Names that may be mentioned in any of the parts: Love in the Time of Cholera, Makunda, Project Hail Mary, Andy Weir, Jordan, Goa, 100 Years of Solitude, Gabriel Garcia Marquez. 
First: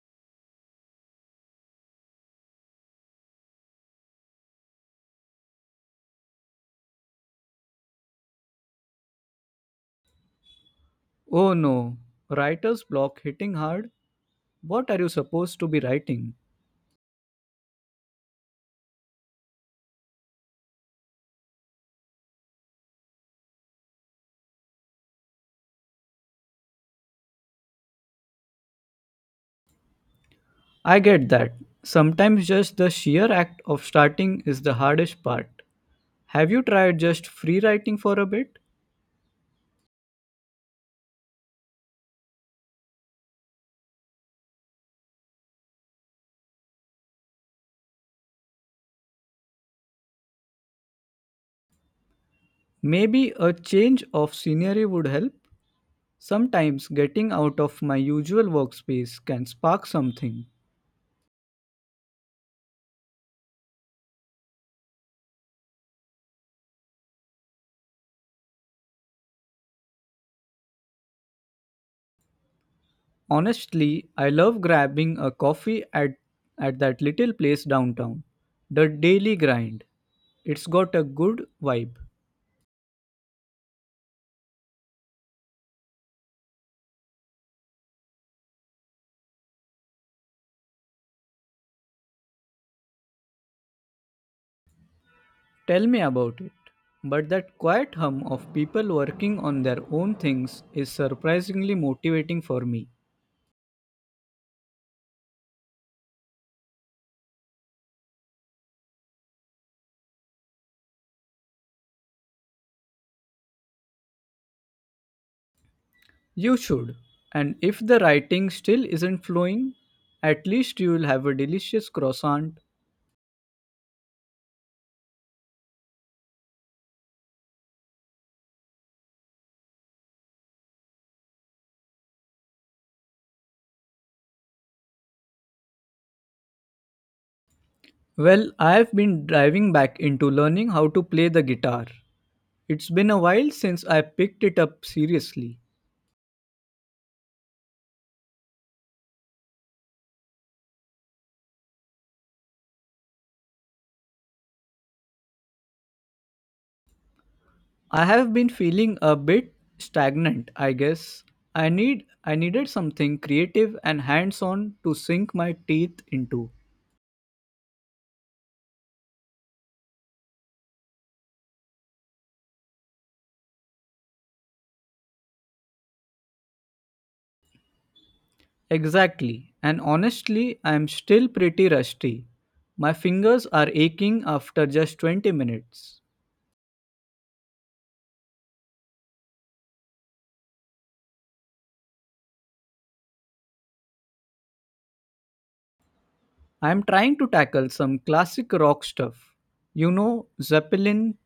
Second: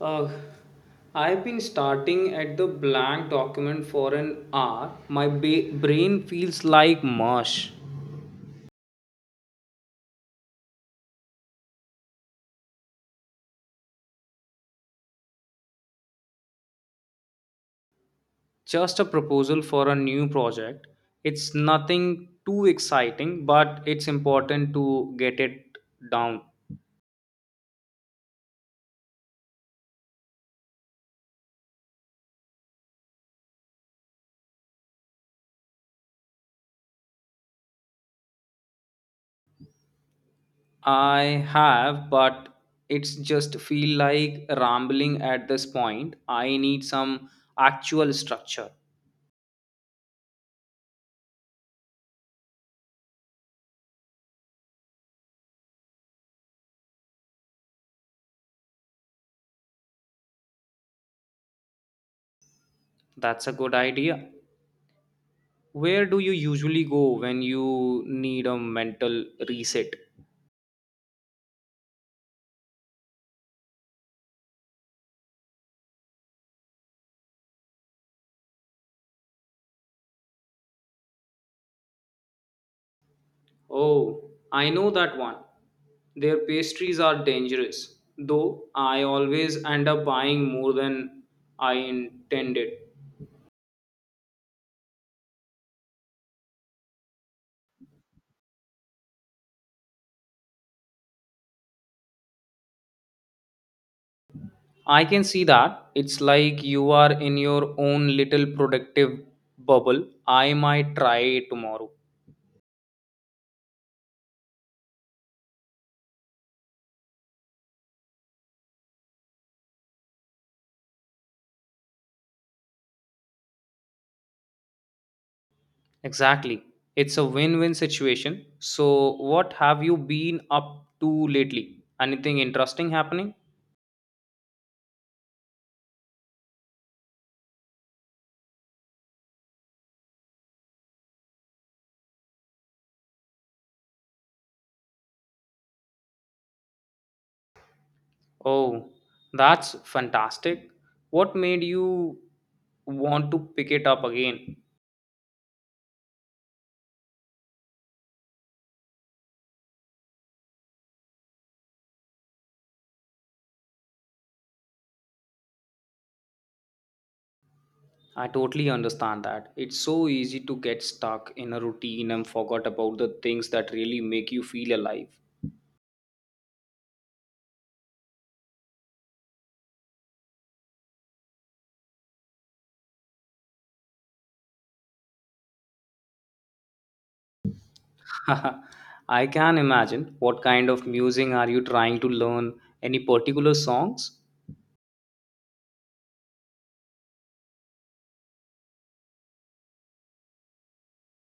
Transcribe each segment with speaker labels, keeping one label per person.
Speaker 1: Uh, I've been starting at the blank document for an hour. Brain feels like mush.
Speaker 2: Oh no, writer's block hitting hard? What are you supposed to be writing?
Speaker 1: Just a proposal for a new project. It's nothing too exciting, but it's important to get it down.
Speaker 2: I get that. Sometimes just the sheer act of starting is the hardest part. Have you tried just free writing for a bit?
Speaker 1: I have, but it's just feel like rambling at this point. I need some actual structure.
Speaker 2: Maybe a change of scenery would help. Sometimes getting out of my usual workspace can spark something.
Speaker 1: That's a good idea. Where do you usually go when you need a mental reset?
Speaker 2: Honestly, I love grabbing a coffee at that little place downtown. The daily grind. It's got a good vibe.
Speaker 1: Oh, I know that one. Their pastries are dangerous, though I always end up buying more than I intended.
Speaker 2: Tell me about it. But that quiet hum of people working on their own things is surprisingly motivating for me.
Speaker 1: I can see that. It's like you are in your own little productive bubble. I might try it tomorrow.
Speaker 2: You should. And if the writing still isn't flowing, at least you will have a delicious croissant.
Speaker 1: Exactly. It's a win win situation. So, what have you been up to lately? Anything interesting happening?
Speaker 2: Well, I've been driving back into learning how to play the guitar. It's been a while since I picked it up seriously.
Speaker 1: Oh, that's fantastic. What made you want to pick it up again?
Speaker 2: I have been feeling a bit stagnant, I guess. I needed something creative and hands-on to sink my teeth into.
Speaker 1: I totally understand that. It's so easy to get stuck in a routine and forget about the things that really make you feel alive.
Speaker 2: Exactly. And honestly, I am still pretty rusty. My fingers are aching after just 20 minutes.
Speaker 1: I can imagine. What kind of music are you trying to learn? Any particular songs?
Speaker 2: I am trying to tackle some classic rock stuff. You know, Zeppelin,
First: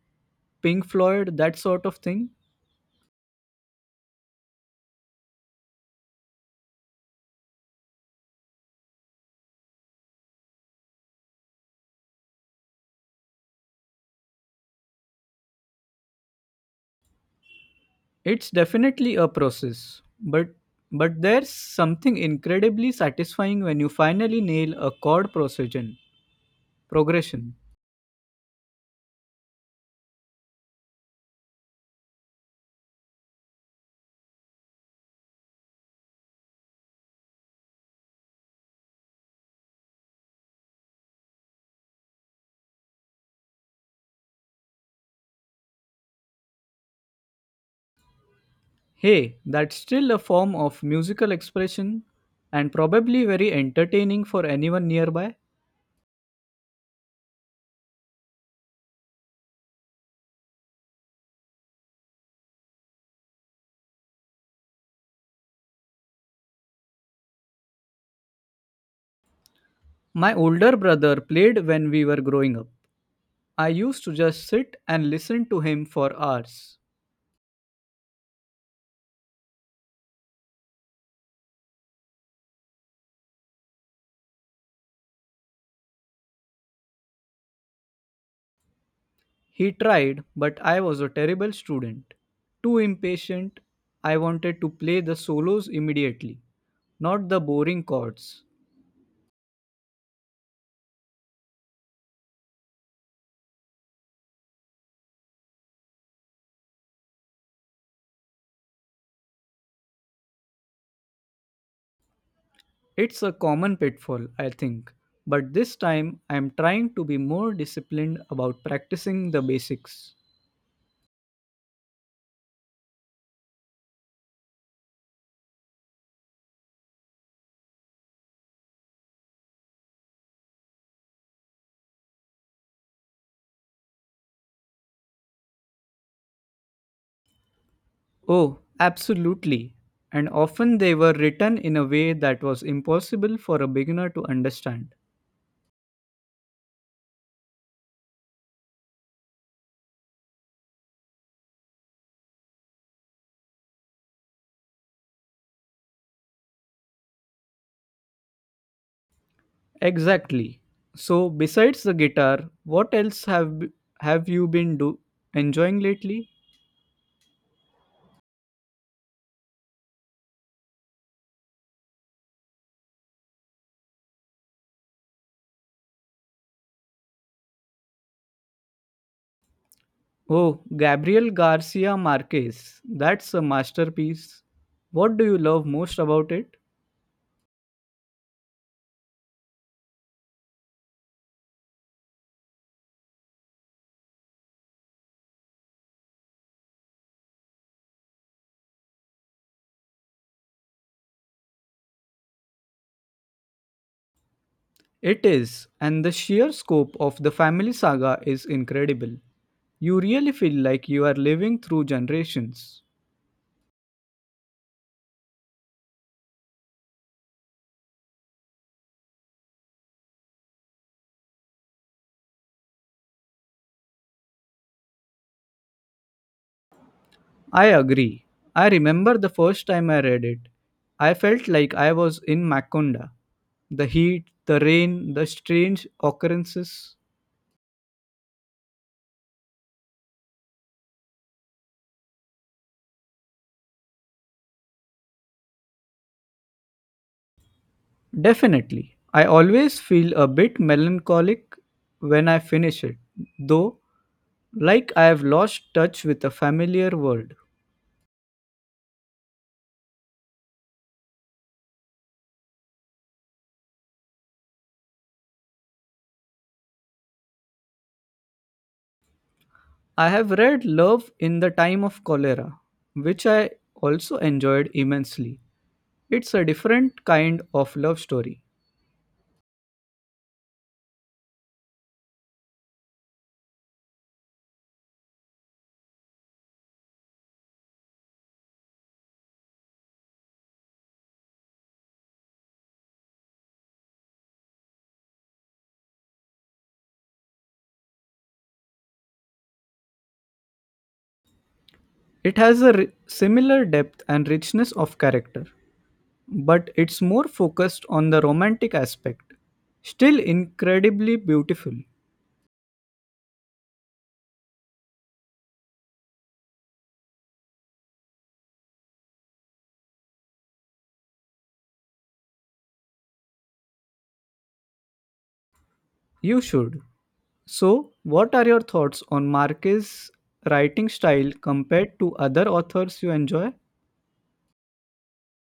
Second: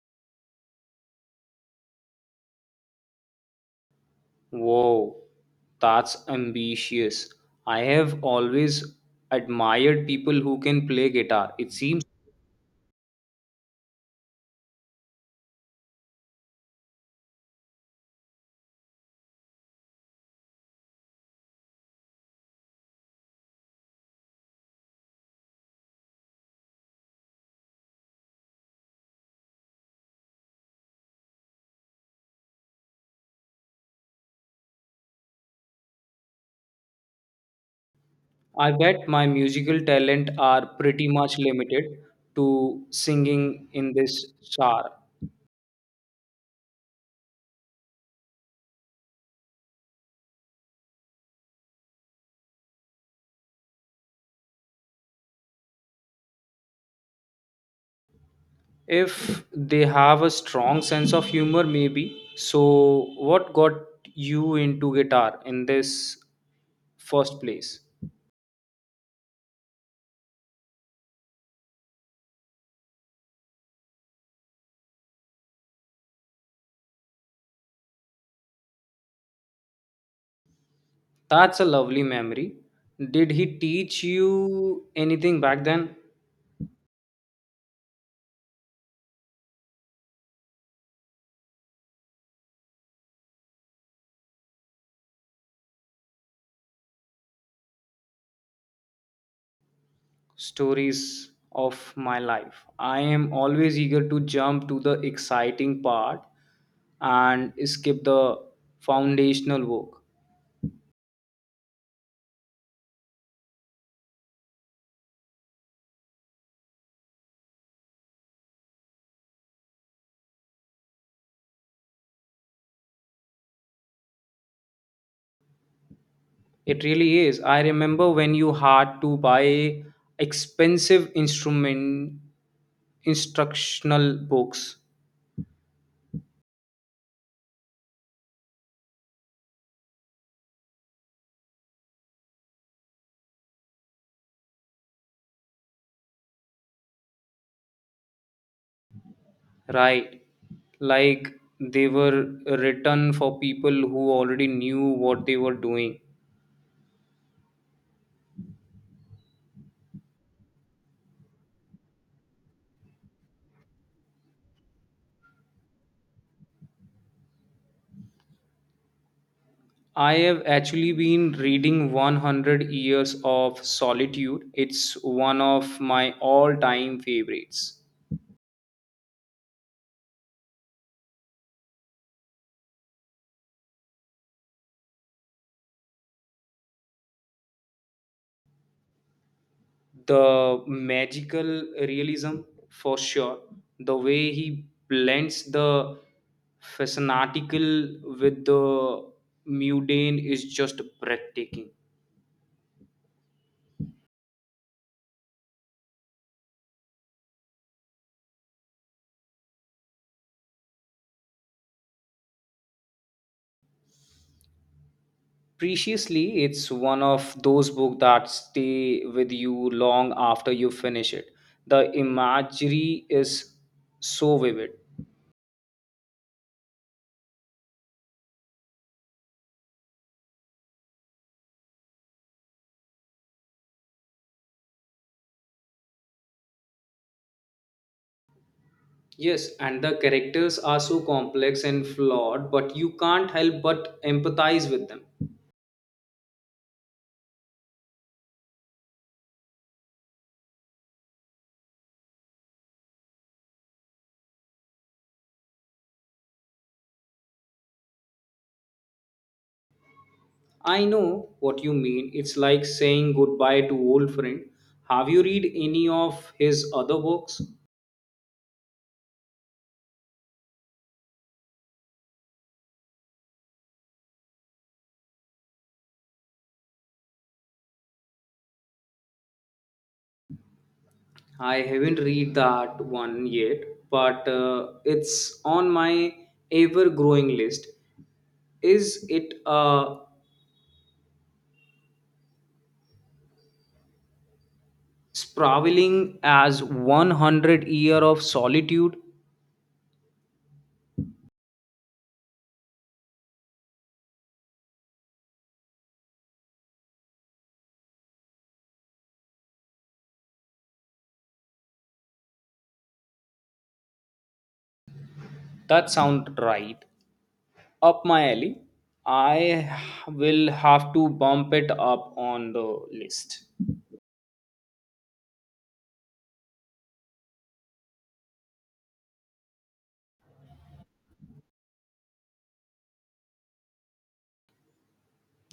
Speaker 2: Pink Floyd, that sort of thing.
Speaker 1: Whoa, that's ambitious. I have always admired people who can play guitar. It seems
Speaker 2: It's definitely a process, but there's something incredibly satisfying when you finally nail a progression.
Speaker 1: I bet my musical talent are pretty much limited to singing in this genre.
Speaker 2: Hey, that's still a form of musical expression and probably very entertaining for anyone nearby.
Speaker 1: If they have a strong sense of humor, maybe. So, what got you into guitar in this first place?
Speaker 2: My older brother played when we were growing up. I used to just sit and listen to him for hours.
Speaker 1: That's a lovely memory. Did he teach you anything back then?
Speaker 2: He tried, but I was a terrible student. Too impatient, I wanted to play the solos immediately, not the boring chords.
Speaker 1: Stories of my life. I am always eager to jump to the exciting part and skip the foundational work.
Speaker 2: It's a common pitfall, I think, but this time I am trying to be more disciplined about practicing the basics.
Speaker 1: It really is. I remember when you had to buy expensive instrument instructional books,
Speaker 2: Oh, absolutely. And often they were written in a way that was impossible for a beginner to understand.
Speaker 1: right? Like they were written for people who already knew what they were doing.
Speaker 2: Exactly. So, besides the guitar, what else have b- have you been do enjoying lately?
Speaker 1: I have actually been reading 100 Years of Solitude. It's one of my all time favorites.
Speaker 2: Oh, Gabriel Garcia Marquez. That's a masterpiece. What do you love most about it?
Speaker 1: The magical realism for sure, the way he blends the fascinatical with the mundane is just breathtaking.
Speaker 2: It is, and the sheer scope of the family saga is incredible. You really feel like you are living through generations.
Speaker 1: Preciously, it's one of those books that stay with you long after you finish it. The imagery is so vivid.
Speaker 2: I agree. I remember the first time I read it. I felt like I was in Makunda. The heat, the rain, the strange occurrences.
Speaker 1: Yes, and the characters are so complex and flawed, but you can't help but empathize with them.
Speaker 2: Definitely. I always feel a bit melancholic when I finish it, though, like I have lost touch with a familiar world.
Speaker 1: I know what you mean. It's like saying goodbye to old friend. Have you read any of his other books?
Speaker 2: I have read Love in the Time of Cholera, which I also enjoyed immensely. It's a different kind of love story.
Speaker 1: I haven't read that one yet, but it's on my ever-growing list. Is it sprawling as 100 year of solitude?
Speaker 2: It has a ri- similar depth and richness of character, but it's more focused on the romantic aspect. Still incredibly beautiful.
Speaker 1: That sounds right. Up my alley. I will have to bump it up on the list.
Speaker 2: You should. So, what are your thoughts on Marquez's writing style compared to other authors you enjoy?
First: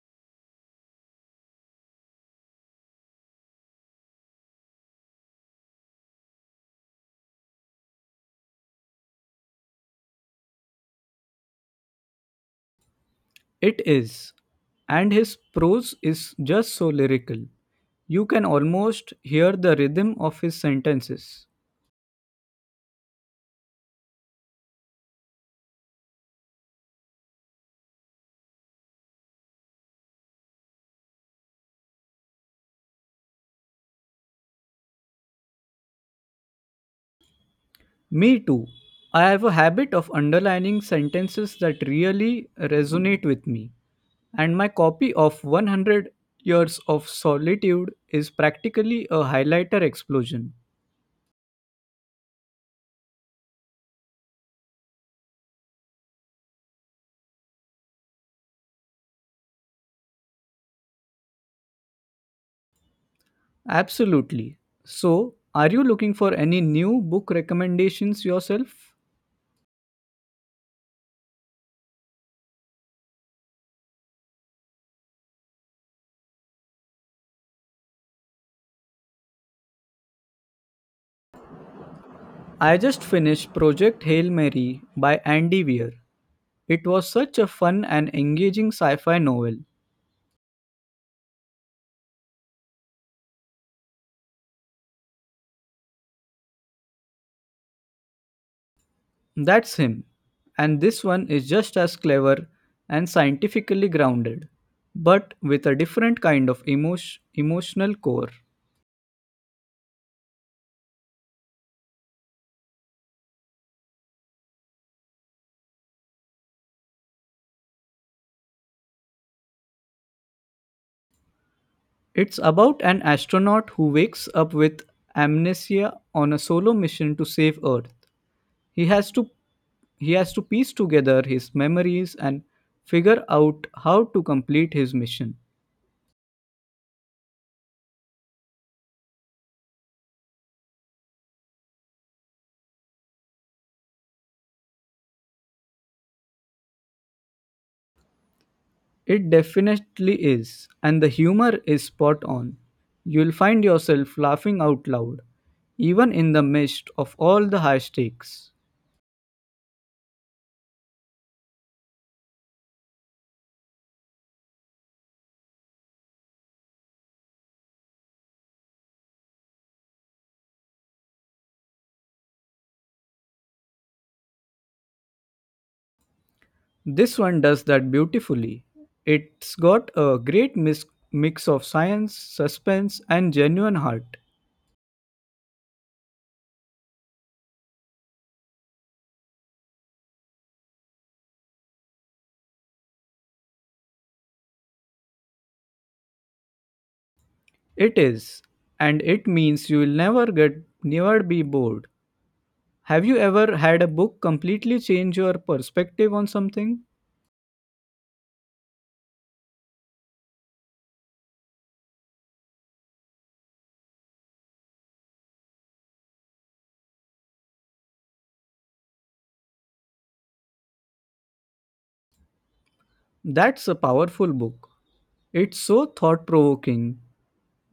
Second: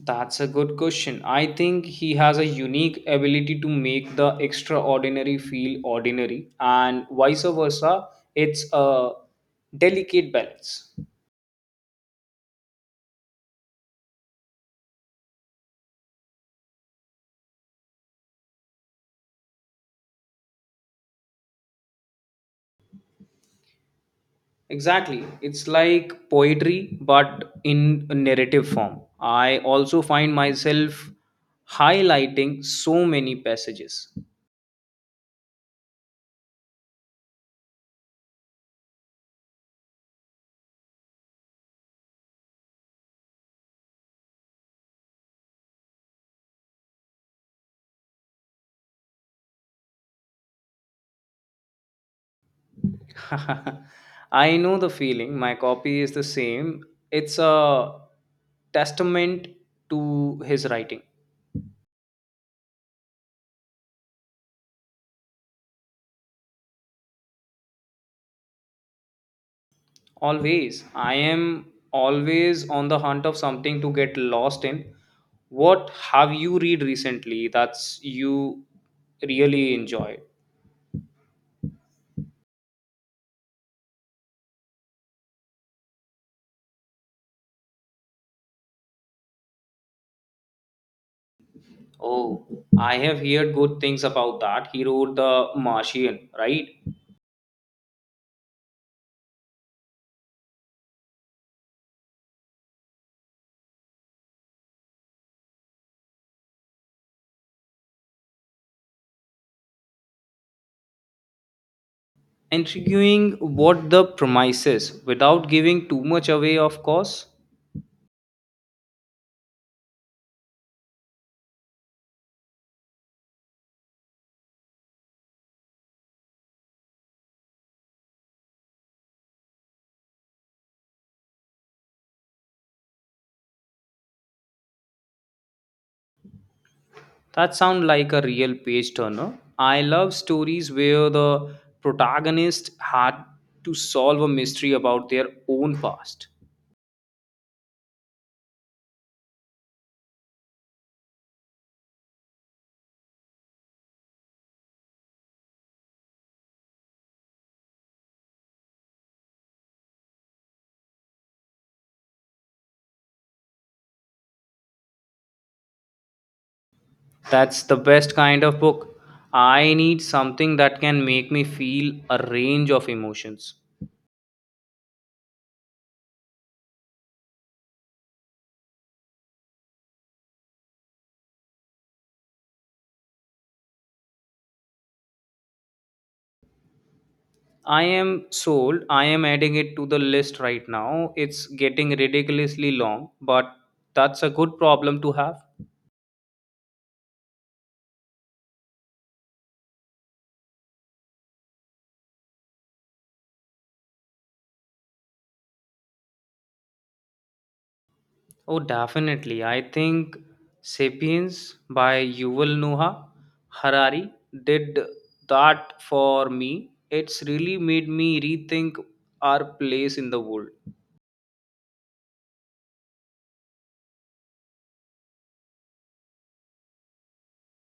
Speaker 1: That's a good question. I think he has a unique ability to make the extraordinary feel ordinary, and vice versa. It's a delicate balance.
Speaker 2: It is. And his prose is just so lyrical. You can almost hear the rhythm of his sentences.
Speaker 1: Exactly. It's like poetry, but in a narrative form. I also find myself highlighting so many passages.
Speaker 2: Me too. I have a habit of underlining sentences that really resonate with me, and my copy of 100 Years of Solitude is practically a highlighter explosion.
Speaker 1: I know the feeling. My copy is the same. It's a testament to his writing.
Speaker 2: Absolutely. So, are you looking for any new book recommendations yourself?
Speaker 1: Always. I am always on the hunt of something to get lost in. What have you read recently that's you really enjoy?
Speaker 2: I just finished Project Hail Mary by Andy Weir. It was such a fun and engaging sci fi novel.
Speaker 1: Oh, I have heard good things about that. He wrote The Martian, right?
Speaker 2: That's him. And this one is just as clever and scientifically grounded, but with a different kind of emotional core.
Speaker 1: Intriguing what the premise is without giving too much away, of course.
Speaker 2: It's about an astronaut who wakes up with amnesia on a solo mission to save Earth. He has to he has to piece together his memories and figure out how to complete his mission.
Speaker 1: That sounds like a real page turner. I love stories where the protagonist had to solve a mystery about their own past.
Speaker 2: It definitely is, and the humor is spot on. You'll find yourself laughing out loud, even in the midst of all the high stakes.
Speaker 1: That's the best kind of book. I need something that can make me feel a range of emotions.
Speaker 2: This one does that beautifully. It's got a great mix of science, suspense, and genuine heart.
Speaker 1: I am sold. I am adding it to the list right now. It's getting ridiculously long, but that's a good problem to have.
Speaker 2: It is, and it means you'll never be bored. Have you ever had a book completely change your perspective on something?
Speaker 1: Oh, definitely. I think Sapiens by Yuval Noah Harari did that for me. It's really made me rethink our place in the world.
Speaker 2: That's a powerful book. It's so thought provoking.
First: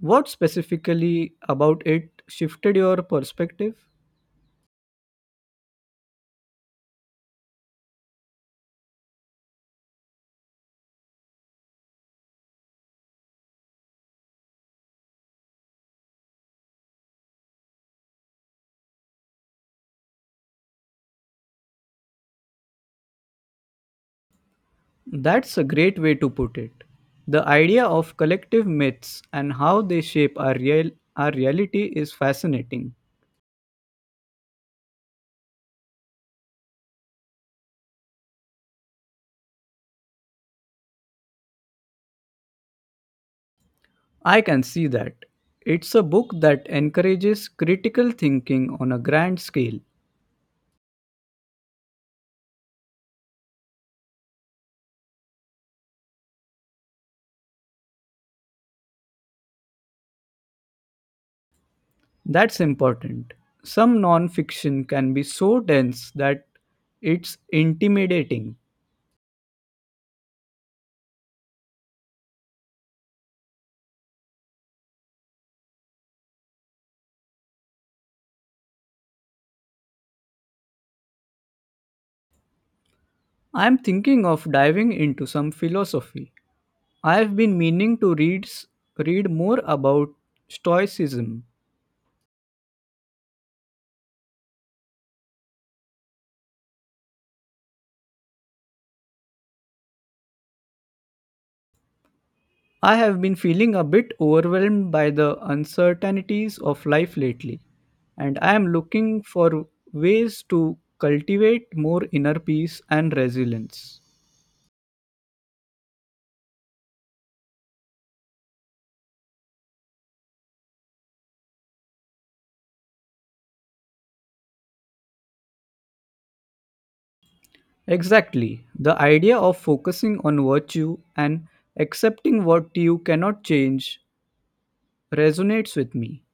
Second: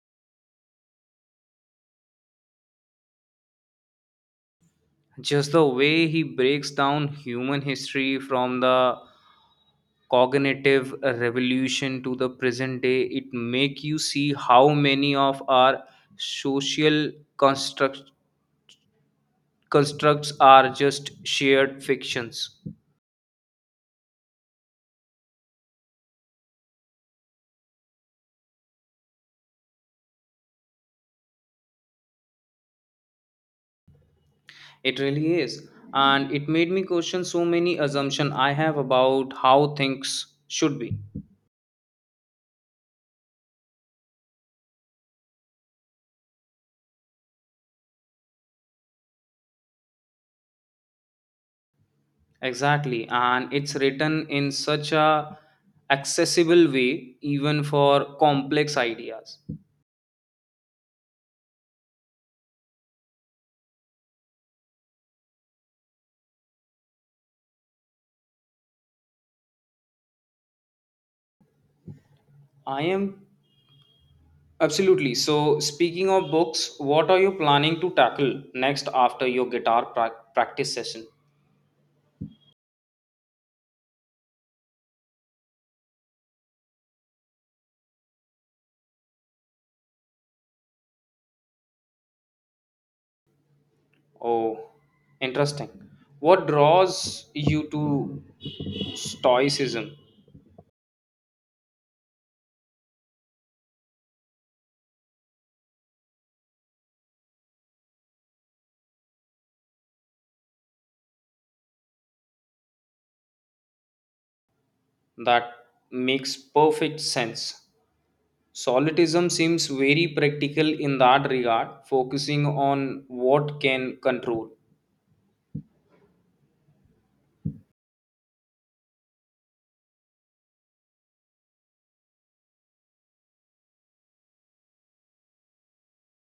Speaker 2: What specifically about it shifted your perspective?
Speaker 1: Just the way he breaks down human history from the cognitive revolution to the present day, it make you see how many of our social construct constructs are just shared fictions.
Speaker 2: That's a great way to put it. The idea of collective myths and how they shape our reality is fascinating.
Speaker 1: It really is, and it made me question so many assumptions I have about how things should be.
Speaker 2: I can see that. It's a book that encourages critical thinking on a grand scale.
Speaker 1: Exactly, and it's written in such a accessible way even for complex ideas.
Speaker 2: That's important. Some non-fiction can be so dense that it's intimidating.
Speaker 1: I am absolutely. So speaking of books, what are you planning to tackle next after your practice session?
Speaker 2: I'm thinking of diving into some philosophy. I've been meaning to read more about stoicism.
Speaker 1: Oh, interesting. What draws you to stoicism?
Speaker 2: I have been feeling a bit overwhelmed by the uncertainties of life lately, and I am looking for ways to cultivate more inner peace and resilience.
Speaker 1: That makes perfect sense. Solipsism seems very practical in that regard, focusing on what can control
Speaker 2: Exactly. The idea of focusing on virtue and accepting what you cannot change resonates with me.